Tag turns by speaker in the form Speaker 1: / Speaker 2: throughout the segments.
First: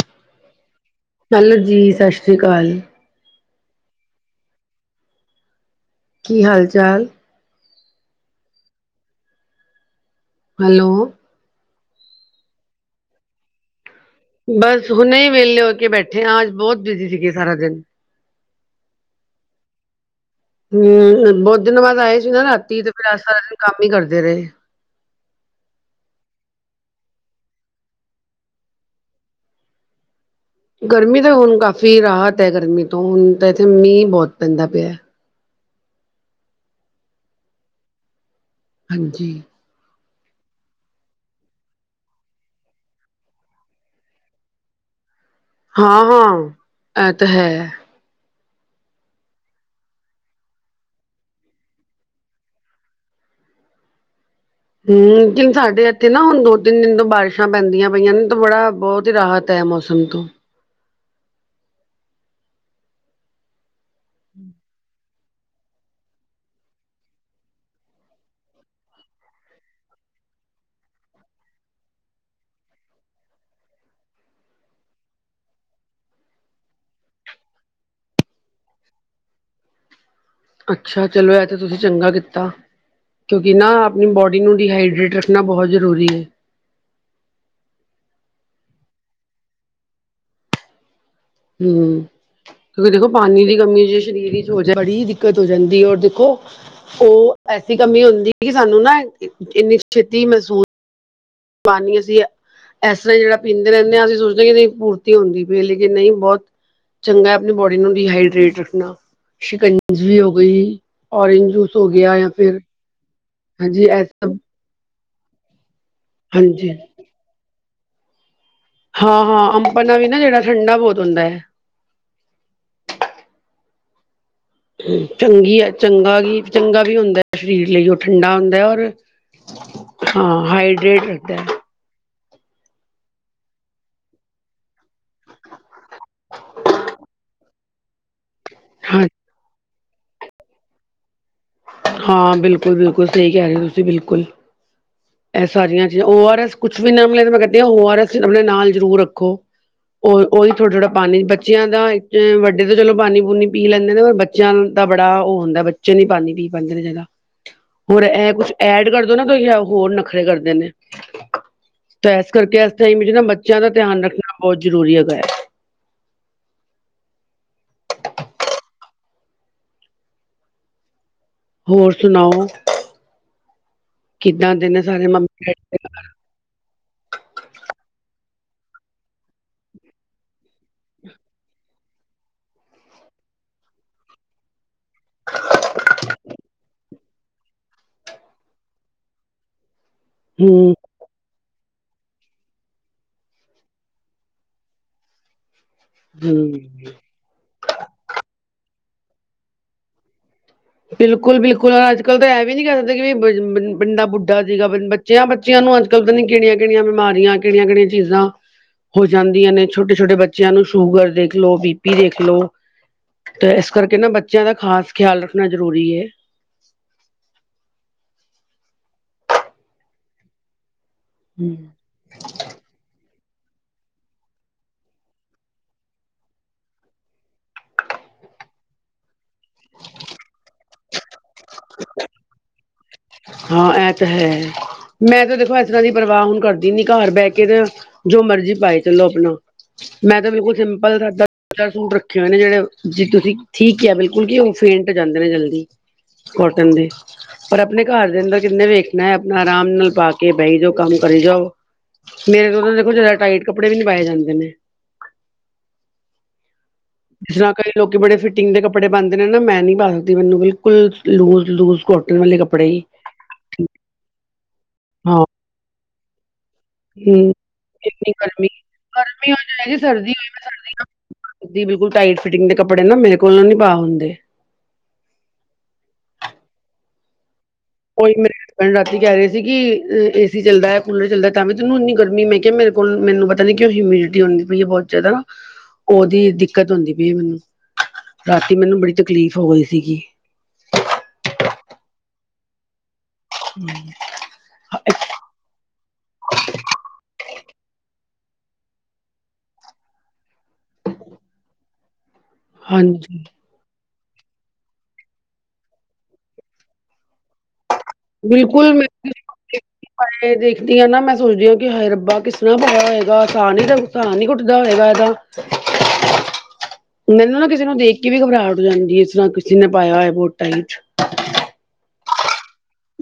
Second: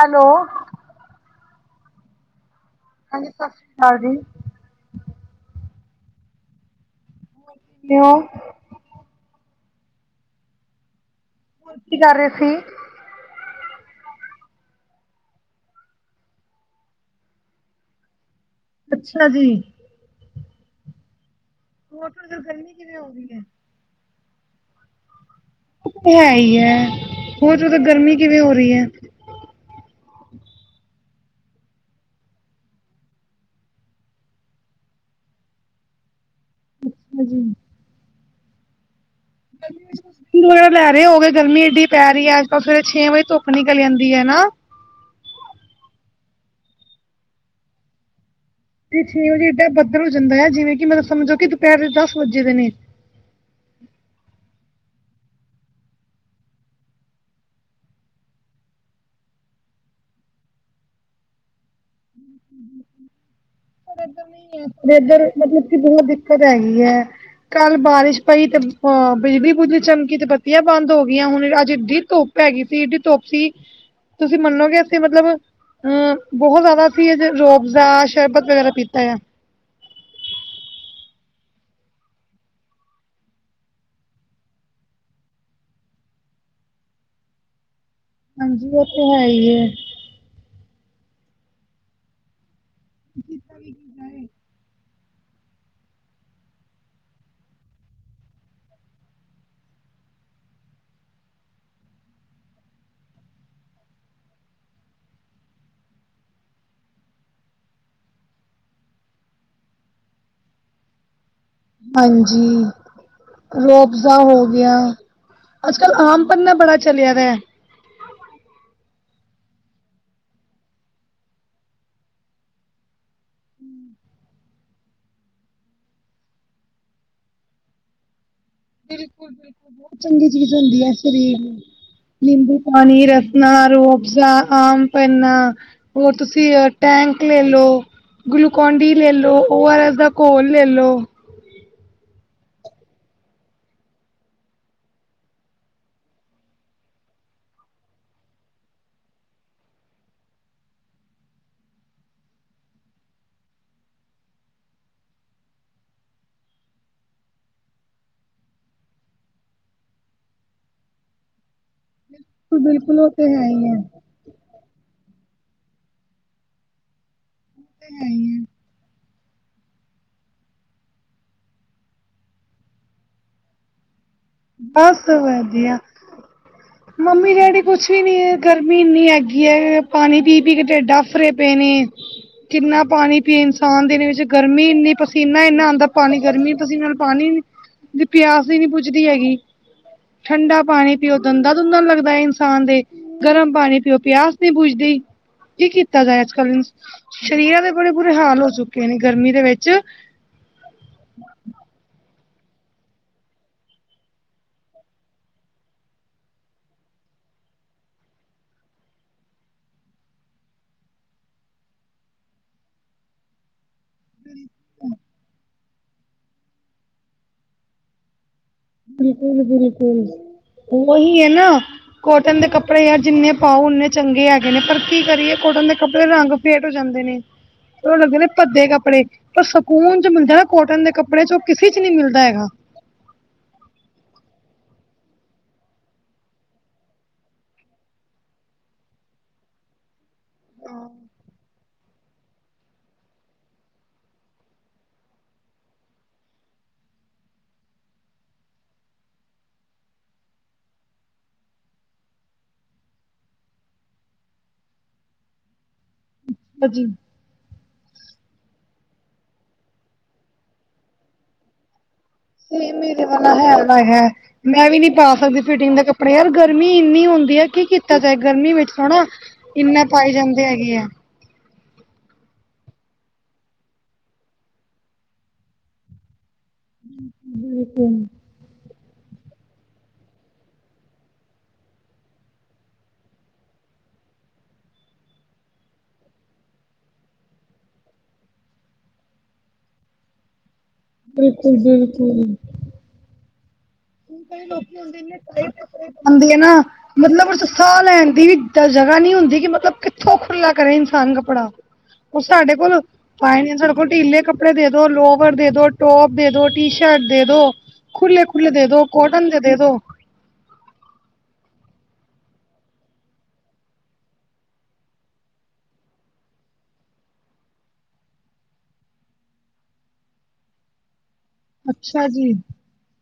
Speaker 1: Hello.
Speaker 2: Hello ਜੀ ਸਤਿ ਸ਼੍ਰੀ ਅਕਾਲ।
Speaker 1: ਹਾਂਜੀ, 'ਸਤਿ ਸ਼੍ਰੀ ਅਕਾਲ ਜੀ'।
Speaker 2: ਕੀ ਹਾਲ-ਚਾਲ?
Speaker 1: ਕਿਉ
Speaker 2: ਹੈਲੋ।
Speaker 1: ਕੀ ਕਰ ਰਹੇ ਸੀ?
Speaker 2: ਬਸ ਹੁਣੇ ਹੀ ਵਹਲੇ ਹੋ ਕੇ ਬੈਠੇ ਹਾਂ, ਅੱਜ ਬਹੁਤ ਬਿਜੀ ਸੀਗੇ ਸਾਰਾ ਦਿਨ।
Speaker 1: ਅੱਛਾ ਜੀ।
Speaker 2: ਹੂੰ, ਬਹੁਤ ਦਿਨਾਂ ਬਾਅਦ
Speaker 1: ਹੋਰ
Speaker 2: ਆਏ ਸੀ
Speaker 1: ਤੁਹਾਡੇ ਉਧਰ
Speaker 2: ਨਾ
Speaker 1: ਗਰਮੀ
Speaker 2: ਰਾਤੀ ਤੇ
Speaker 1: ਕਿਵੇਂ ਹੋ
Speaker 2: ਫਿਰ ਅਜੱ
Speaker 1: ਰਹੀ
Speaker 2: ਸਾਰਾ
Speaker 1: ਹੈ
Speaker 2: ਦਿਨ ਕੰਮ ਹੀ ਕਰਦੇ ਰਹੇ।
Speaker 1: ਹੈ ਹੀ ਹੈ, ਹੋਰ ਜਦੋਂ ਗਰਮੀ ਕਿਵੇਂ ਹੋ ਰਹੀ ਹੈ।
Speaker 2: ਗਰਮੀ ਤਾਂ ਹੁਣ ਕਾਫ਼ੀ ਰਾਹਤ ਹੈ ਗਰਮੀ ਤੋਂ, ਹੁਣ ਤਾਂ ਇੱਥੇ ਮੀਂਹ ਬਹੁਤ ਪੈਂਦਾ ਪਿਆ
Speaker 1: ਹਾਂਜੀ [unintelligible]
Speaker 2: ਹਾਂਜੀ।
Speaker 1: ਵਗ ਲੈ ਰਹੇ ਹੋ ਗਰਮੀ ਇਏਡੀ ਪੈ ਰਹੀ ਹੈ ਅਜ ਕੱਲ ਸਵੇਰ ਛੇ ਵਜੇ ਧੁੱਕ ਨਿਕਲ ਜਾਂਦੀ ਹੈ ਹਨਾ।
Speaker 2: ਹਾਂ ਹਾਂ, ਇਹ ਤਾਂ ਹੈ।
Speaker 1: ਤੇ ਛੇਂ ਵਜੇ ਇੱਦਾਂ ਬੱਧਲ ਹੋ ਜਾਂਦੈ ਜਿਵੇਂ ਕਿ ਮਤਲਬ ਸਮਝੋ ਕਿ ਦੁਪਹਿਰ ਦੇ ਦਸ ਵਜੇ ਦੇ ਨੇ।
Speaker 2: ਹਮ ਕਿਨ ਸਾਡੇ ਇੱਥੇ ਨਾ ਹੁਣ ਦੋ ਤਿੰਨ ਦਿਨ ਤੋਂ ਬਾਰਿਸ਼ਾਂ ਪੈਂਦੀਆਂ ਪਈਆਂ ਨੇ ਤਾਂ ਬੜਾ ਬਹੁਤ ਹੀ ਰਾਹਤ ਤੈ ਮੌਸਮ ਤੋਂ
Speaker 1: ਹਮ [unintelligible] ਇਧਰ ਮਤਲਬ ਕਿ, ਬਹੁਤ ਦਿੱਕਤ ਹੈਗੀ ਆ। ਕੱਲ ਬਾਰਿਸ਼ ਪਈ ਤੇ ਅ ਬਿਜਲੀ ਬੁਜਲੀ ਚਮਕੀ ਤੇ ਬੱਤੀਆਂ ਬੰਦ ਹੋ ਗਈਆਂ ਹੁਣ ਅੱਜ ਧੁਪ ਹੈਗੀ ਸੀ, ਇਹਡੀ ਧੁੱਪ ਸੀ। ਤੁਸੀਂ ਮੰਨੋਗੇ ਅਸੀਂ ਮਤਲਬ ਅਹ ਬਹੁਤ ਜ਼ਿਆਦਾ ਅਸੀਂ ਰੋਅਫਜ਼ਾੱ, ਸ਼ਰਬਤ ਵਗੈਰਾ ਪੀਤਾ ਆ।
Speaker 2: ਅੱਛਾ, ਚਲੋ ਇਹ ਤੇ ਤੁਸੀਂ ਚੰਗਾ ਕੀਤਾ ਕਿਉਂਕਿ ਨਾ ਆਪਣੀ ਬੋਡੀ ਨੂੰ ਡੀਹਾਈਡਰੇਟ ਰੱਖਣਾ ਬਹੁਤ ਜ਼ਰੂਰੀ ਹੈ।
Speaker 1: ਹਾਂਜੀ, ਉਹ ਤੇ ਹੈ ਹੀ ਏ
Speaker 2: ਹੂੰ, ਕਿਉਂਕਿ ਦੇਖੋ ਪਾਣੀ ਦੀ ਕਮੀ ਜੇ ਸਰੀਰ ਚ ਹੋ ਜੇ ਬੜੀ ਦਿੱਕਤ ਹੋ ਜਾਂਦੀ ਔਰ ਦੇਖੋ ਉਹ ਐਸੀ ਕਮੀ ਹੁੰਦੀ ਕਿ ਸਾਨੂੰ ਨਾ ਇੰਨੀ ਛੇਤੀ ਮਹਿਸੂਸ ਪਾਨੀ ਅਸੀ ਹੈ। ਏਸ ਤਰ੍ਹਾਂ ਹੀ ਜਿਹੜਾ ਪੀਂਦੇ ਰਹਿੰਦੇ, ਅਸੀਂ ਸੋਚਦੇ ਕਿ ਨਹੀਂ ਪੂਰਤੀ ਹੁੰਦੀ ਪਈ ਏ, ਲੇਕਿਨ ਨਹੀ ਬਹੁਤ ਚੰਗਾ ਆਪਣੀ ਬੋਡੀ ਨੂੰ ਡੀਹਾਈਡਰੇਟ ਰੱਖਣਾ, ਸ਼ਿਕੰਜਵੀ ਹੋ ਗਈ, ਓਰੇਂਜ ਜੂਸ ਸੋ ਗਿਆ ਜਾਂ ਫਿਰ
Speaker 1: ਰੋਹ
Speaker 2: ਹਾਂਜੀ ਇਹ
Speaker 1: ਆਫਜ਼ਾ
Speaker 2: ਸਭ
Speaker 1: ਹੋ ਗਿਆ, ਅੱਜ ਕੱਲ੍ਹ ਆਮ ਪੰਨਾ
Speaker 2: ਹਾਂਜੀ
Speaker 1: ਬੜਾ ਚਲਿਆ ਦੈ।
Speaker 2: ਹਾਂ ਹਾਂ, ਆਮ ਪੰਨਾ ਵੀ ਨਾ ਜਿਹੜਾ ਠੰਡਾ ਬਹੁਤ ਹੁੰਦਾ ਹੈ। ਹਮ ਚੰਗੀ ਹੈ ਚੰਗਾ ਵੀ ਚੰਗਾ ਵੀ ਹੁੰਦਾ ਸਰੀਰ ਲਈ, ਉਹ ਠੰਡਾ ਹੁੰਦਾ
Speaker 1: [inaudible] ਚੰਗੀ
Speaker 2: ਹਾਂ
Speaker 1: ਚੀਜ਼ ਹੁੰਦੀ ਹੈ
Speaker 2: ਹਾਈਡਰੇਟ ਰੱਖਦਾ
Speaker 1: ਸਰੀਰ ਨੂੰ
Speaker 2: ਹੈ
Speaker 1: ਨਿੰਬੂ ਪਾਣੀ, ਰਸਨਾ, ਰੂਹਹਫਜਾ, ਆਮ ਪਨਾ ਹੋਰ ਤੁਸੀਂ ਟੈਂਗ ਲੇਲੋ, ਗਲੂਕੋਨ ਡੀ
Speaker 2: ਹਾਂ
Speaker 1: ਲੈਲੋ, ਉਹ ਆਰ ਐਸ ਦਾ ਘੋਲ ਲੈ ਲੋ
Speaker 2: ਹਾਂ ਬਿਲਕੁਲ, ਬਿਲਕੁਲ ਸਹੀ ਕਹਿ ਰਹੇ ਹੋ ਤੁਸੀਂ ਬਿਲਕੁਲ ਇਹ ਸਾਰੀਆਂ ਚੀਜ਼ਾਂ ਓ ਆਰ ਐਸ ਕੁਛ ਵੀ ਨਾ ਮਿਲੇ ਤੇ ਮੈਂ ਕਹਦੀ ਹਾਂ ਓ ਆਰ ਐਸ ਆਪਣੇ ਨਾਲ ਜ਼ਰੂਰ ਰੱਖੋ। ਉਹ ਉਹੀ ਥੋੜਾ, ਥੋੜਾ ਪਾਣੀ ਬੱਚਿਆਂ ਦਾ ਇੱਕ ਵੱਡੇ ਤੇ ਚਲੋ ਪਾਣੀ ਪੂਣੀ ਪੀ ਲੈਂਦੇ ਨੇ ਪਰ ਬੱਚਿਆਂ ਦਾ ਬੜਾ ਉਹ ਹੁੰਦਾ ਬੱਚੇ ਨੀ ਪਾਉਦੀ ਪੀ ਪਾਉਂਦੇ ਨੇ ਜ਼ਿਆਦਾ ਹੋਰ ਇਹ ਕੁੱਛ ਐਡ ਕਰਦੋ ਨਾ ਤੁਸੀਂ ਆਓ ਹੋਰ ਨਖਰੇ ਕਰਦੇ ਨੇ ਤਾਂ ਇਸ ਕਰਕੇ ਇਸ
Speaker 1: ਬਿਲਕੁਲ
Speaker 2: ਟਾਈਮ
Speaker 1: ਉਹ
Speaker 2: 'ਚ
Speaker 1: ਤੇ
Speaker 2: ਨਾ
Speaker 1: ਹੈ
Speaker 2: ਬੱਚਿਆਂ ਦਾ
Speaker 1: ਹੀ
Speaker 2: ਧਿਆਨ ਰੱਖਣਾ ਬਹੁਤ ਜ਼ਰੂਰੀ ਹੈਗਾ ਹੈ।
Speaker 1: ਹ [unintelligible]
Speaker 2: ਹੋਰ ਸੁਣਾਓ, ਕਿੱਦਾਂ ਦੇ ਨੇ ਸਾਡੇ
Speaker 1: ਬਸ
Speaker 2: ਮੰਮੀ-ਡੈਡੀ
Speaker 1: ਵਧੀਆ। ਮੰਮੀ ਡੈਡੀ, ਕੁਛ ਵੀ ਨੀ, ਗਰਮੀ ਇੰਨੀ ਹੈਗੀ ਹੈ। ਪਾਣੀ ਪੀ ਪੀ ਕੇ, ਢਿਡ ਆਫਰੇ ਪਏ ਨੇ। ਕਿੰਨਾ ਪਾਣੀ ਪੀ, ਇਨਸਾਨ ਦੇ ਵਿੱਚ ਗਰਮੀ ਇੰਨੀ, ਪਸੀਨਾ ਇੰਨਾ ਆਉਂਦਾ, ਪਾਣੀ ਗਰਮੀ ਪਸੀਨਾ ਪਾਣੀ ਦੀ ਪਿਆਸ ਵੀ ਨੀ ਬੁਜਦੀ ਹੈਗੀ, ਠੰਡਾ
Speaker 2: ਹੂੰ
Speaker 1: ਪਾਣੀ ਪਿਔ ਦੰਦਾ ਦੁੰਦਾ ਨੂੰ ਲੱਗਦਾ ਏ ਇਨਸਾਨ ਦੇ, ਗਰਮ ਪਾਣੀ ਪਿਔ ਪਿਆਸ ਨੀ ਬੂਝਦੀ ਕੀ ਕੀਤਾ ਜਾਏ, ਅੱਜ
Speaker 2: ਹੂੰ
Speaker 1: ਕੱਲ੍ਹ ਸਰੀਰਾਂ ਦੇ ਬੜੇ ਬੁਰੇ ਹਾਲ ਹੋ ਚੁੱਕੇ ਨੇ, ਗਰਮੀ ਦੇ ਵਿੱਚ
Speaker 2: ਬਿਲਕੁਲ, ਬਿਲਕੁਲ ਅੱਜ ਕੱਲ ਤਾਂ ਇਹ ਵੀ ਨ ਨਹੀਂ ਕਹਿ ਸਕਦੇ, ਵੀ ਬੰਦਾ ਬੁੱਢਾ ਸੀਗਾ ਬੱਚਿਆਂ ਨੂੰ ਅੱਜ ਕੱਲ ਪਤਾ ਨਹੀ ਕਿਹੜੀਆਂ ਕਿਹੜੀਆਂ ਬਿਮਾਰੀਆਂ, ਕਿਹੜੀਆਂ ਕਿਹੜੀਆਂ ਚੀਜ਼ਾਂ ਹੋ ਜਾਂਦੀਆਂ ਨੇ ਛੋਟੇ ਛੋਟੇ ਬੱਚਿਆਂ ਨੂੰ, ਸ਼ੂਗਰ ਦੇਖ ਲੋ, ਬੀ ਪੀ ਦੇਖ ਲਓ ਤੇ ਇਸ ਕਰਕੇ ਨਾ, ਬੱਚਿਆਂ ਦਾ ਖਾਸ ਖਿਆਲ ਰੱਖਣਾ ਜ਼ਰੂਰੀ ਹੈ।
Speaker 1: ਬਿਲਕੁਲ, ਬਿਲਕੁਲ, ਔਹੀ ਏ ਨਾ ਕੋਟਨ ਦੇ ਕੱਪੜੇ ਯਾਰ ਜਿੰਨੇ ਪਾਓ ਓਨੇ ਚੰਗੇ ਹੈਗੇ ਨੇ, ਪਰ ਕੀ ਕਰੀਏ, ਕੋਟਨ ਦੇ ਕੱਪੜੇ ਰੰਗ ਫੇਟ ਹੋ ਜਾਂਦੇ ਨੇ, ਫਿਰ ੳਹ ਲੱਗਦੇ ਨੇ ਭੱਦੇ ਕੱਪੜੇ। ਪਰ ਸਕੂਨ ਜੋ ਮਿਲਦਾ ਨਾ ਕੋਟਨ ਦੇ ਕੱਪੜੇ ਚ, ਉਹ ਕਿਸੇ ਚ ਨਹੀਂ ਮਿਲਦਾ ਹੈਗਾ।
Speaker 2: ਹਾਂ, ਇਹ ਤਾਂ ਹੈ। ਮੈਂ ਤਾਂ ਦੇਖੋ ਇਸ ਤਰ੍ਹਾਂ ਦੀ ਪਰਵਾਹ ਹੁਣ ਕਰਦੀ ਨੀ, ਘਰ ਬਹਿ ਕੇ ਤੇ ਜੋ ਮਰਜ਼ੀ ਪਾਏ ਚਲੋ ਆਪਣਾ। ਮੈਂ ਤਾਂ ਬਿਲਕੁਲ ਸਿੰਪਲ ਸਾਦਾ ਦੋ, ਚਾਰ ਸੂਟ ਰੱਖੇ ਹੋਏ ਨੇ, ਜਿਹੜੇ ਜੀ ਤੁਸੀਂ ਠੀਕ ਕਿਆ ਬਿਲਕੁਲ ਕੀ ਉਹ ਫੇਂਟ ਹੋ ਜਾਂਦੇ ਨੇ ਜਲਦੀ। ਕੋਟਨ ਦੇ, ਪਰ ਆਪਣੇ ਘਰ ਦੇ ਅੰਦਰ ਕਿਹਨੇ ਵੇਖਣੈ, ਆਪਣਾ ਆਰਾਮ ਨਾਲ ਪਾ ਕੇ ਬਈ ਜੋ ਕੰਮ ਕਰੀ ਜਾਓ। ਮੇਰੇ ਤੋਂ ਉਹ ਦੇਖੋ, ਜ਼ਿਆਦਾ ਟਾਈਟ ਕੱਪੜੇ ਵੀ ਨਹੀ ਪਾਏ ਜਾਂਦੇ ਨੇ
Speaker 1: ਹਾਂਜੀ।
Speaker 2: ਜਿਸ ਤਰ੍ਹਾਂ ਕਈ ਲੋਕੀ ਬੜੇ ਫਿਟਿੰਗ ਦੇ ਕੱਪੜੇ ਪਾਉਂਦੇ ਨੇ ਨਾ, ਮੈਂ ਨੀ ਪਾ ਸਕਦੀ, ਮੈਨੂੰ ਬਿਲਕੁਲ ਲੂਜ ਲੂਜ ਕੋਟ ਕੋਟਣ ਵਾਲੇ ਕਪੜੇ
Speaker 1: ਨਹੀਂ
Speaker 2: ਹੀ।
Speaker 1: ਮੇਰੇ ਵਾਲਾ ਹੈਗਾ ਹੈ, ਮੈਂ ਵੀ ਨਹੀਂ ਪਾ
Speaker 2: ਹਾਂ
Speaker 1: ਸਕਦੀ ਫਿਟਿੰਗ ਦੇ ਕੱਪੜੇ ਪਰ ਯਾਰ ਗਰਮੀ ਇੰਨੀ
Speaker 2: ਹਮ
Speaker 1: ਹੁੰਦੀ ਹੈ, ਕੀ ਕੀਤਾ
Speaker 2: ਕਿੰਨੀ
Speaker 1: ਜਾਏ, ਗਰਮੀ ਵਿੱਚ ਥ ਨਾ
Speaker 2: ਗਰਮੀ
Speaker 1: ਇੰਨੇਪਾਏ ਜਾਂਦੇ ਹੈਗੇ ਆ
Speaker 2: ਦੀ ਬਿਲਕੁਲ ਟਾਈਟ ਫਿਟਿੰਗ ਦੇ ਕੱਪੜੇ ਨਾ, ਮੇਰੇ ਕੋਲੋ ਨੀ ਪਾ ਹੁੰਦੇ।
Speaker 1: ਹ ਹਮ [inaudible]
Speaker 2: ਉਹੀ ਮੇਰੇ ਹਸਬੈਂਡ ਰਾਤੀ ਕਹਿ ਰਹੇ ਸੀ, ਕਿ ਏ ਸੀ ਚੱਲ ਦੈ, ਕੂਲਰ ਚੱਲਦੈ, ਤਾਂ ਵੀ ਤੈਨੂੰ ਇੰਨੀ ਗਰਮੀ ਮੈਂ ਕਿਹਾ ਮੇ ਮੈਨੂੰ ਪਤਾ ਨੀ ਕਿਉਂ, ਹਿਮਿਡਿਟੀ ਹੁੰਦੀ ਪਈ ਹੈ ਬਹੁਤ ਜ਼ਿਆਦਾ ਉਹਦੀ ਦਿੱਕਤ ਹੁੰਦੀ ਪਈ ਏ ਮੈਨੂੰ, ਰਾਤੀ ਮੈਨੂੰ ਬੜੀ ਤਕਲੀਫ਼ ਹੋ ਗਈ ਸੀਗੀ।
Speaker 1: ਬਿਲਕੁਲ, ਬਿਲਕੁਲ।
Speaker 2: ਹ [unintelligible]
Speaker 1: [inaudible] ਆਦੀ ਏ ਨਾ। ਮਤਲਬ ਸਾਹ ਲੈਣ ਦੀ ਵੀ ਜਗ੍ਹਾ ਨੀ ਹੁੰਦੀ, ਕਿ ਮਤਲਬ ਕਿੱਥੋਂ ਖੁੱਲ੍ਹਾ ਕਰੇ ਇਨਸਾਨ ਕੱਪੜਾ
Speaker 2: ਹ [unintelligible]
Speaker 1: ਉਹ ਸਾਡੇ ਕੋਲ ਪਾਏ ਨਹੀ, ਸਾਡੇ ਕੋਲ ਢੀਲੇ ਕੱਪੜੇ ਕੱਪੜੇ ਦੇਦੋ, ਲੋਵਰ ਦੇਦੋ, ਟੋਪ ਦੇਦੋ, ਟੀ ਸ਼ਰਟ ਦੇਦੋ।
Speaker 2: ਬਿਲਕੁਲ ਮੈਂ [inaudible]
Speaker 1: ਦੋ
Speaker 2: ਪਾਏ ਦੇਖਦੀ ਆ ਨਾ, ਮੈਂ ਸੋਚਦੀ ਹਾਂ, ਕਿ ਹਾਏ ਰੱਬਾ ਕਿਸ ਤਰ੍ਹਾਂ ਪਾਇਆ ਹੋਏਗਾ, ਸਾਹ ਨੀ ਸਾਹ ਨੀ ਘੁੱਟਦਾ ਹੈਯੇਗਾ ਇਹਦਾ ਮੈਨੂੰ ਨਾ ਕਿਸੇ ਨੂੰ ਦੇਖ ਕੇ ਵੀ ਘਬਰਾਹਟ ਹੋ ਜਾਂਦੀ ਐ, ਇਸ ਤਰ੍ਹਾਂ ਕਿਸੇ ਨੇ ਪਾਇਆ ਹੋਇਆ ਥਹੁਤ ਟਾਇਟ
Speaker 1: ਅੱਛਾ ਜੀ।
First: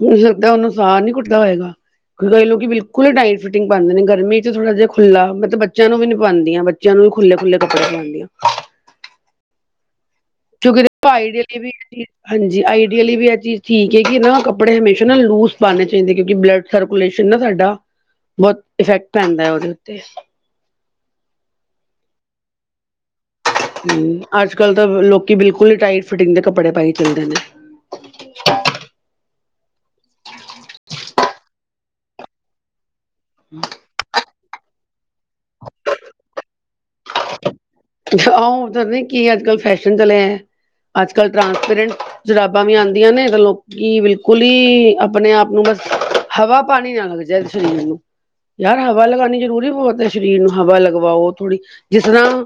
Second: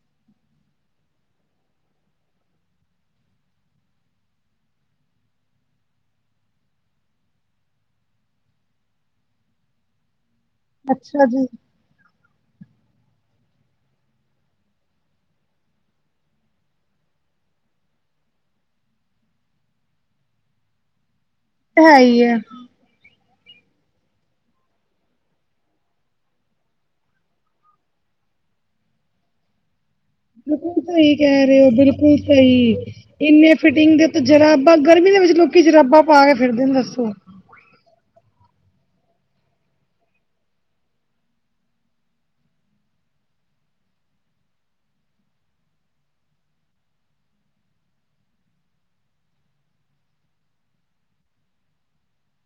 Speaker 2: ਹੋ ਸਕਦਾ ਉਹਨੂੰ ਸਾਹ ਨੀ ਕੁੱਟਦਾ ਹੋਏਗਾ। ਕਿਉਂਿ ਕ ਇਹ ਲੋਕ ਬਿਲਕੁਲ [unintelligible] ਕਈ ਲੋਕੀ ਬਿਲਕੁਲ ਟਾਈਟ ਫਟਿੰਗ ਪਾਉਦੇ ਨੇ, ਗਰਮੀ ਚ ਥੋੜਾ ਜਿਹਾ ਖੁੱਲ੍ਹਾ ਮੈਂ ਤੇ ਬੱਚਿਆਂ ਨੂੰ ਵੀ ਨੀ ਪਾਉਂਦੀ ਆਂ ਜਏ ਖੁੱਲੇ, ਖੁੱਲੇ ਕੱਪੜੇ ਪਾਉਂਦੀਆਂ ਕਿਉਕਿ
Speaker 1: ਅੱਛਾ
Speaker 2: ਭਾਈ ਦੇ
Speaker 1: ਜੀ
Speaker 2: ਲਈ ਵੀ ਇਕ ਚੀਜ਼ ਹਾਂਜੀ ਆਈਡੀਅਲੀ ਵੀ ਇਹ ਚੀਜ਼ ਠੀਕ ਹੈ, ਕਿ ਨਾ ਕੱਪੜੇ ਹਮੇਸ਼ਾ ਨਾ ਲੂਜ ਪਾਉਣੇ ਚਾਹੀਦੇ, ਕਿਉਂਕਿ ਬਲੱਡ ਸਰਕੂਲੇਸ਼ਨ ਨਾ ਸਾਡਾ, ਬਹੁਤ ਇਫੈਕਟ ਪੈਂਦੈ ਉਹਦੇ ਉੱਤੇ
Speaker 1: ਹੈ ਹੀ ਹੈ
Speaker 2: ਹੁੰ, ਅੱਜ-ਕੱਲ ਤਾਂ ਲੋਕੀ ਬਿਲਕੁਲ ਈ ਟਾਈਟ ਫਿਟਿੰਗ ਦੇ ਕੱਪੜੇ ਪਾਈ ਚੱਲਦੇ ਨੇ।
Speaker 1: ਬਿਲਕੁਲ ਸਹੀ ਕਹਿ ਰਹੇ ਹੋ, ਬਿਲਕੁਲ ਸਹੀ ਇੰਨੇ ਫਿਟਿੰਗ ਦੇ ਤੇ ਜਰਾਬਾਂ, ਗਰਮੀ ਦੇ ਵਿੱਚ ਲੋਕੀ ਜਰਾਬਾਂ ਪਾ ਕੇ ਫਿਰਦੇ ਨੇ, ਦੱਸੋ।
Speaker 2: ਆ ਦੱਸ ਨ ਕੀ ਅੱਜ ਕੱਲ ਫੈਸ਼ਨ ਚਲੇਆ ਆ ਅੱਜ-ਕੱਲ੍ਹ ਟਰਾਂਸਪੇਰੈਂਟ ਜਰਾਬਾਂ ਵੀ ਆਂਦੀਆਂ ਨੇ, ਗੱਲੋਂ ਕੀ ਬਿਲਕੁਲ ਈ, ਆਪਣੇ-ਆਪ ਨੂੰ ਬਸ ਹਵਾ ਪਾਣੀ ਨਾ ਲੱਗ ਜੇ ਸ਼ਰੀਰ ਨੂੰ। ਯਾਰ, ਹਵਾ ਲਗਾਣੀ ਜ਼ਰੂਰੀ ਬੋਤ ਏ। ਸ਼ਰੀਰ ਨੂੰ ਹਵਾ ਲਗਵਾਓ, ਥੋੜ੍ਹੀ ਜਿਸ ਤਰ੍ਹਾਂ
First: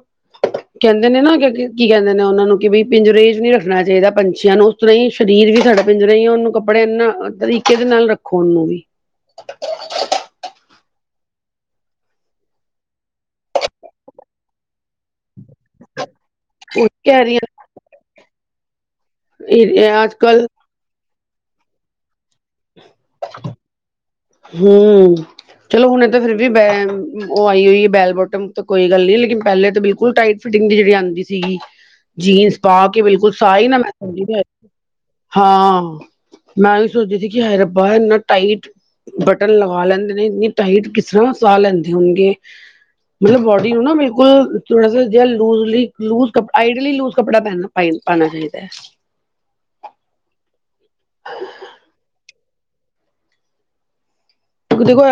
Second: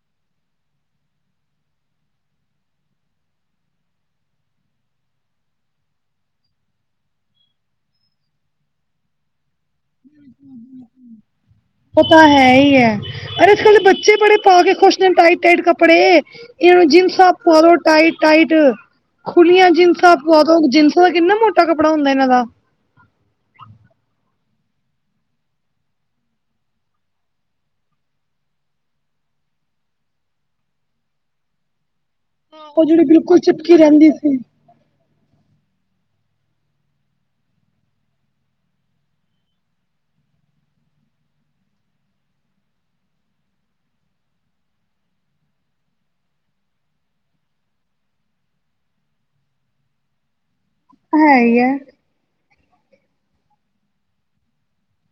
Speaker 2: ਕੈੰਦੇ ਨੇ ਨਾ, ਕੀ ਕੈਂਦੇ ਨੇ ਔਨਾਂ ਨੂੰ ਕਿ ਬਈ ਪਿੰਜਰੇ ਇਚ ਨੀ ਰੱਖਣਾ ਚਾਹੀਦਾ ਪੰਛੀਆਂ ਨੂੰ। [unintelligible] ਸਰੀਰ ਵੀ ਸਾਡਾ ਪਿੰਜਰਾ ਈ ਏ ਔਨੂੰ ਕੱਪੜੇ ਇਨਾ ਤਰੀਕੇ ਦੇ ਨਾਲ ਰੱਖੋ ਔਨੂੰ ਵੀ। ਅੱ [inaudible]
Speaker 1: ਹੂ ਹੂ ਹੂ ਔ ਤਾਂ ਹੈ ਹੀ ਹੈ। ਅਰੇ, ਅੱਜ-ਕੱਲ੍ਹ ਦੇ ਬੱਚੇ ਬੜੇ ਪਾ ਕੇ ਖੁਸ਼ ਟਾਈਟ-ਟਾਈਟ ਕੱਪੜੇ, ਇਨਾਂ
Speaker 2: ਉਹੀ ਕਹਿ
Speaker 1: ਜਿਨਸਾ
Speaker 2: ਰਹੀ
Speaker 1: ਪੁਆ ਲੋ ਟਾਈਟ-ਟਾਈਟ। ਖੁੱਲੀਆਂ
Speaker 2: ਹਾਂ ਅੱਜ
Speaker 1: ਜਿਨਸਾਂ
Speaker 2: ਕੱਲ
Speaker 1: ਪੁਆ ਦੋ, ਜਿਨਸਾਂ ਦਾ ਕਿੰਨਾ ਮੋਟਾ ਕੱਪੜਾ ਹੁੰਦਾ ਇਹਨਾਂ ਦਾ
Speaker 2: [inaudible] ਹਮ ਚਲੋ ਹੁਣੇ ਤਾਂ ਫਿਰਰ ਵੀ ਬੈ ਉਹ ਆਈ ਹੋਈ ਹੈ ਬੈਲ ਬੋਟਮ, ਤਾਂ ਕੋਈ ਗੱਲ ਨ ਲੇਕਿਨ ਪਹਿਲੇ ਤਾਂ ਬਿਲਕੁਲ ਟਾਈਟ ਫਿਟਿੰਗ ਦੀ ਜੇੜੀ ਆਂਦੀ ਸੀਗੀ, ਜੀਨਸ
Speaker 1: ਉਹ
Speaker 2: ਪਾ ਕੇ
Speaker 1: ਜਿਹੜੀ
Speaker 2: ਬਿਲਕੁਲ ਸਾਂ ਈ ਨਾ ਮੈਂ ਹਾਂ, ਮੈਂ ਵੀ ਸੋਚਦੀ ਸੀ ਕਿ, ਹਾਏ ਰਬਾ ਏੱਨਾ ਟਾਈਟ। ਬਟਨ ਲਗਾ ਲੈਂਦੇ ਨੇ ਇੰਨੀ ਟਾਈਟ ਕਿਸ ਤਰ੍ਹਾਂ ਸਾਹ ਲੈਂਦੇ ਹੋਣਗੇ? ਮਤਲਬ, ਬੋਡੀ ਨੂੰ ਨਾ ਬਿਲਕੁਲ ਥੋੜਾ ਜਾ ਲੂੂਜਲੀ ਲੁਜ, ਕਪੜਾ ਟਾਈਟਲੀ ਲੂਜ ਕੱਪੜਾ ਪੈਨਣਾ ਪ ਪਾਣਾ ਇਹਦੇ।
Speaker 1: ਹੈ ਹੀ ਹੈ।
Speaker 2: ਦੇਖੋ,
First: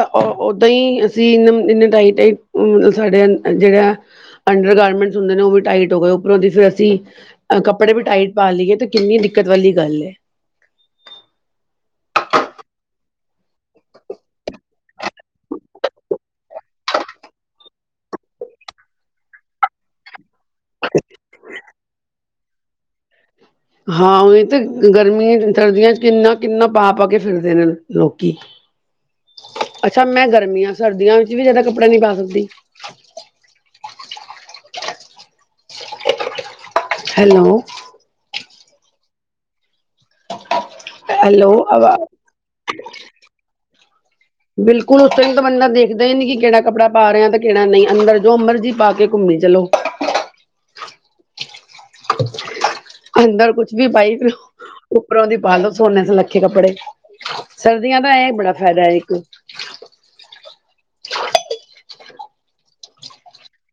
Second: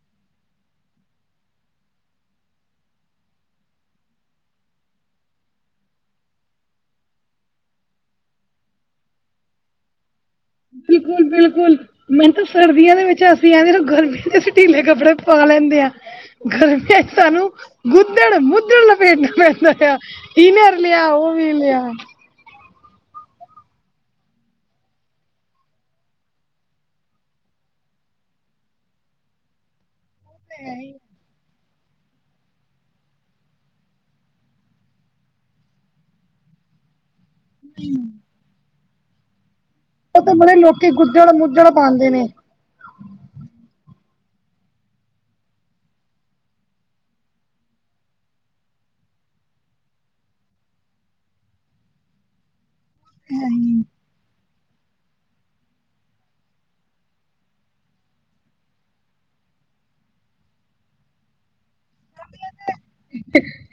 Speaker 2: ਓਦਾਂ ਹੀ ਅਸੀਂ ਇ ਇ ਟਾਈਟ ਟਾਈਟ ਮਤਲਬ ਸਾਡੇ ਜਿਹੜਾ ਅੰਡਰ ਗਾਰਮੈਂਟਸ ਹੁੰਦੇ ਨੇ, ਔ ਵੀ ਟਾਈਟ ਹੋ ਗਏ। ਉੱਪਰੋਂ ਦੀ ਫੇਰ ਅਸੀਂ ਅ ਕੱਪੜੇ ਵੀ ਟਾਈਟ ਪਾ ਲਈਏ ਤੇ ਕਿੰਨੀ ਦਿੱਕਤ ਵਾਲੀ ਗੱਲ ਹੈ।
Speaker 1: ਬਿਲਕੁਲ ਬਿਲਕੁਲ। ਮੈਨੂੰ ਤਾਂ ਸਰਦੀਆਂ ਦੇ ਵਿੱਚ ਅਸੀਂ, ਐਵੇ ਗ ਗਰਮੀ ਦੇ ਅਸੀਂ ਟੀਲੇ ਕੱਪੜੇ ਪਾ ਲੈਂਦੇ ਆਂ। ਗਰਮੀਆਂ ਸਾਨੂੰ ਗੁੱਦੜ-ਮੁੱਦੜ ਲਪੇਟਨਾ ਪੈਂਦਾ। ਨਰਲੀਿਆ ਓਵਲਿਆ
Speaker 2: ਹਾਂ ਉਵੇ ਤੇ, ਗਰਮੀਆਂ ਸਰਦੀਆਂ ਚ ਕਿੰਨਾ ਕਿੰਨਾ ਪਾ ਪਾ ਕੇ ਫਿਰਦੇ ਨੇ ਲੋਕੀ ਅੱਛਾ ਮੈਂ ਗਰਮੀੀਆਂ ਸਰਦੀਆਂ ਵਿੱਚ, ਜ ਵੀ ਜਿਆਦਾ ਕੱਪੜਾ ਨਹੀਂ ਪਾ ਸਕਦੀ ਹੈਲੋ।
Speaker 1: [inaudible] ਬੜੇ ਲੋਕੀ
Speaker 2: ਹੈਲੋ
Speaker 1: ਗੁੱਦੜ-ਮੁੱਦੜ
Speaker 2: ਆਵਾ
Speaker 1: ਪਾਂਦੇ ਨੇ।
Speaker 2: [inaudible] ਬਿਲਕੁਲ ਉਸ [unintelligible] ਤਾਂ ਬੰਦਾ ਦੇਖਦਾ ਹੀ ਨੀ, ਕੇੜਾ ਕੱਪੜਾ ਪਾ ਰਿਆ ਤੇ ਕੇੜਾ ਨਈ। ਅੰਦਰ ਜੋ ਮਰਜੀ ਪਾ ਕੇ ਕੁਮੀ ਚਲੋ। ਅੰਦਰ ਕੁਛ ਵੀ [unintelligible] ਉੱਪਰੋਂ ਦੀ ਪਾਾਲੋ ਸੋਨੇ ਸ ਲੱਖੇ ਕੱਪੜੇ, ਸਰਦੀਆਂ ਦਾ ਇਹ ਬੜਾ ਫਾਇਦਾ ਇੱਕ [inaudible]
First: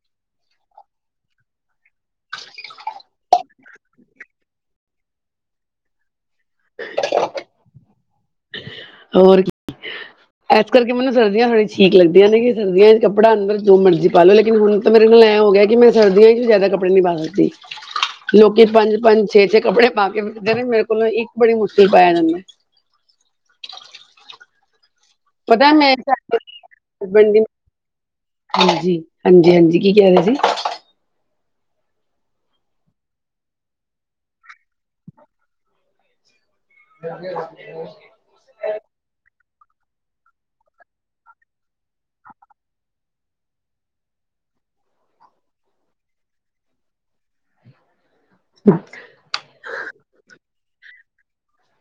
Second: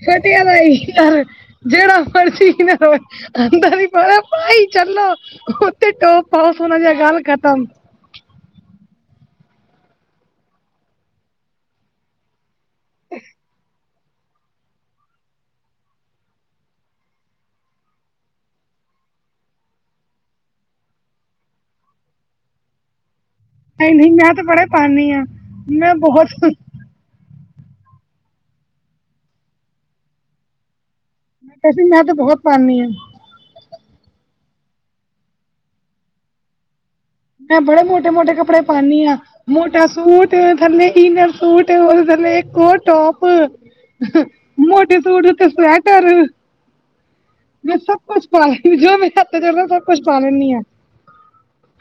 Speaker 1: ਸਤੀਆ ਬਾਈ ਜਰ ਜੇੜਾ ਮਰਜੀ ਨਾ, ਹੋਏ ਅੰਦਰ ਈ ਪਾਨਾ ਪਾਈ ਚੱਲੋ। ਟੋਪ ਪਾੳ ਹੋਨਾਂ ਦੀਆਂ ਗੱਲ ਖਤਮ
Speaker 2: ਹੋਰ ਕੀ, ਏਸ ਕਰਕੇ ਮੈਨੂੰ ਸਰਦੀਆਂ ਥੋੜ੍ਹੀ ਠੀਕ ਲੱਗਦੀਆਂ ਨੇ ਸਰਦੀਆ 'ਚ ਕਪੜਾ ਜੋ ਮਰਜੀ ਪਾ ਲ ਲੋ ਲੇਕਿਨ ਹੁਣ ਤਾਂ ਮੇਰੇ ਨਾਲ ਐਂ ਹੋ ਗਿਆ ਕਿ ਮੈਂ ਸਰਦੀਆਂ ਚ ਜ਼ਿਆਦਾ ਕੱਪੜੇ ਜਿਆਦਾ ਨੀ ਪਾ ਸਕਦੀ ਲੋਕੀ ਪੰਜ-ਪੰਜ, ਛੇ-ਛੇ ਕੱਪੜੇ ਪਾ ਕੇ ਫਿਰਦੇ ਨੇ। ਮੇਰੇ ਕੋਲੋਂ ਇੱਕ ਬੜੀ ਮੁਸ਼ਕਿਲ ਪਾਇਆ ਜਾਂਦਾ।
Speaker 1: ਨਈ-ਨਈ, ਮੈਂ ਤੇ ਬੜੇ। ਪਾਉਦੀ ਹਾਂ।
Speaker 2: ਪਤਾ ਮੈਂ। ਹਾਂਜੀ, ਹਾਂਜੀ ਹਾਂਜੀ, ਕੀ ਕਹਿ ਰਹੇ ਸੀ।
Speaker 1: ਮੈਂ ਤੇ ਬਹੁਤ ਪਾਦੀ ਹਾਂ। ਮੈਂ ਬੜੇ ਮੋਟੇ ਮੋਟੇ ਕੱਪੜੇ ਪਾਉਦੀ ਹਾਂ। ਮੋਟਾ ਸੂਟ, ਥੱਲੇ ਇਨਰ ਸੂਟ, ਉਹਦੇ ਥੱਲੇ ਇਕ ਹੋਰ ਟੋਪ ਮੋਟੇ ਸੂਟ ਹ ਤੇ ਸਵੈਟਰ ਮੈਂ ਸਭ ਕੁੱਛ ਪਾ ਲੈਂਨੀ ਆ। ਜੋ ਮੇਰੇ ਹੱਥ ਅਂਦਾ, ਸਭ ਕੁਛ ਪਾ ਲੈਂਨੀ ਆਂ।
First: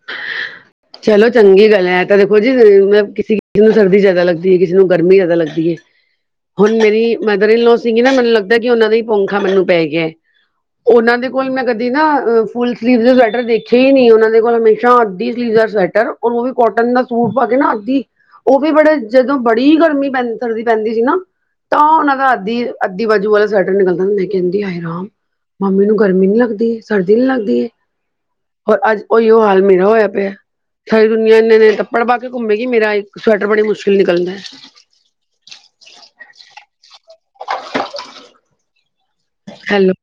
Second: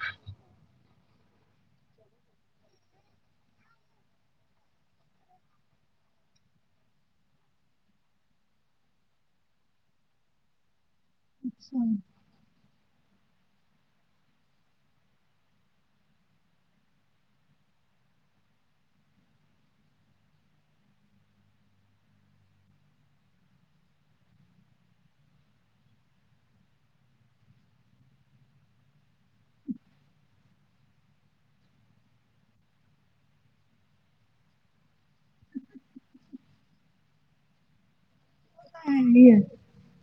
Speaker 2: [unintelligible] ਚਲੋ, ਚੰਗੀ ਗੱਲ ਐ। ਤਾਂ ਦੇਖੋ ਜੀ, ਮੈ ਕਿਸੇ ਕਿਸੇ ਨੂੰ ਸਰਦੀ ਜਾਦਾ ਲੱਗਦੀ ਏ, ਕਿਸੇ ਨੂੰ ਗਰਮੀ ਜਿਆਦਾ ਲੱਗਦੀ ਏ। ਹੁਣ ਮੇਰੀ ਮਦਰ ਇਨ ਲੋੋਅ ਸੀਗੀ ਨਾ ਮੈਨੂੰ ਲੱਗਦਾ ਕਿ ਉਹਨਾਂ ਦਾ ਹੀ ਪੌਖਾ ਮੈਨੂੰ ਪੈ ਗਿਆ। ਉਹਨਾਂ ਦੇ ਕੋਲ ਮੈਂ ਕਦੇ ਨਾ ਫੁਲ ਸਲੀਵ ਦੇ ਸਵੈਟਰ ਦੇਖੇ ਹੀ ਨਹੀਂ ਉਹਨਾਂ ਦੇ ਕੋਲ ਮੈਂ ਅਛਾ ਅੱਧੀ ਸਲੀਜ਼ਰ ਸਵੈਟਰ ਔਰ ਉਹ ਵੀ ਕੋਟਨ ਦਾ ਸੂਟ ਪਾ ਕੇ ਨਾ ਅੱਧੀ ਔ ਵੀ ਬੜੇ। ਜਦੋਂ ਬੜੀ ਗਰਮੀ ਪੈਂ, ਸਰਦੀ ਪੈਂਦੀ ਸੀ ਨਾ। ਤਾਂ ਔਨਾਂ ਦਾ ਅੱਧੀ ਅੱਧੀ ਬਾਜੂ ਵਾਲਾ ਸਵੈਟਰ ਨਿਕਲਦਾ। ਮੈ ਕੈੱਦੀ ਹਾਏ ਰਾਮ। ਮੰਮੀ ਨੂੰ ਗਰਮੀ ਨੀ, ਲੱਗਦੀ ਸਰਦੀ ਨੀ, ਲੱਗਦੀ ਹੋਰ ਅੱਜ ਔਈਯੋ ਹਾਲ। ਮੇਰਾ ਹੋਇਆ ਪਿਆ। ਸਾਰੀ ਦੁਨੀਆਂ ਇੰਨੇ ਨੇ ਕੱਪੜ ਪਾ ਕੇ ਕੁੱਮੇਗੀ ਮੇਰਾ ਇੱਕ ਸਵੈਟਰ ਬੜੀ ਮੁਸ਼ਕਿਲ ਨਿਕਲਦਾ ਐ। [unintelligible]
Speaker 1: ਹਾਂਜੀ ਆ
Speaker 2: ਹੈਲੋ।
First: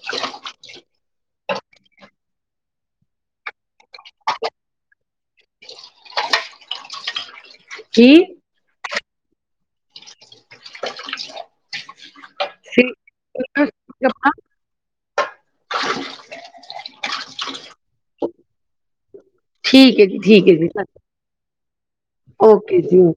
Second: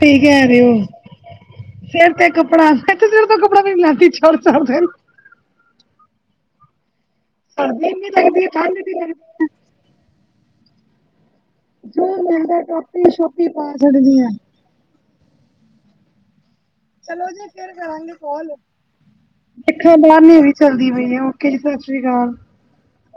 Speaker 1: ਸਈ ਕੈ ਰੇ ਔ, ਸੇਰ ਤੇ ਕਪੜਾ ਏਥੇ ਸੇਰ, ਤੇ ਕਪੜਾ ਕੋਈ ਨੀ ਲੈ [unintelligible] ਸਰਦੀ ਇਨੀ
Speaker 2: ਕੀ
Speaker 1: ਲਗਦੀ, ਠੰਡ ਇਨੀ ਲਗਦੀ।
Speaker 2: [unintelligible]
Speaker 1: ਜੋ ਮਿਲਦਾ ਟੋਪੀ ਸ਼ੋਪੀ ਪਾ ਛੱਡਦੀ ਆ [inaudible] ਚਲੋ ਜੇ, ਫੇਰ ਕਰਾਂਗੇ ਕਾਲ [inaudible] ਇਥੇ ਬਾਹਰ
Speaker 2: ਠੀਕ ਹੈ ਜੀ
Speaker 1: ਬਹੁਤ
Speaker 2: ਠੀਕ
Speaker 1: ਹਨੇਰੀ
Speaker 2: ਹੈ ਜੀ
Speaker 1: ਚੱਲਦੀ ਪਈ, ਓਕੇ ਜੀ ਸਤਿ ਸ੍ਰੀ ਅਕਾਲ-
Speaker 2: ਕੈਸੇ ਹੋ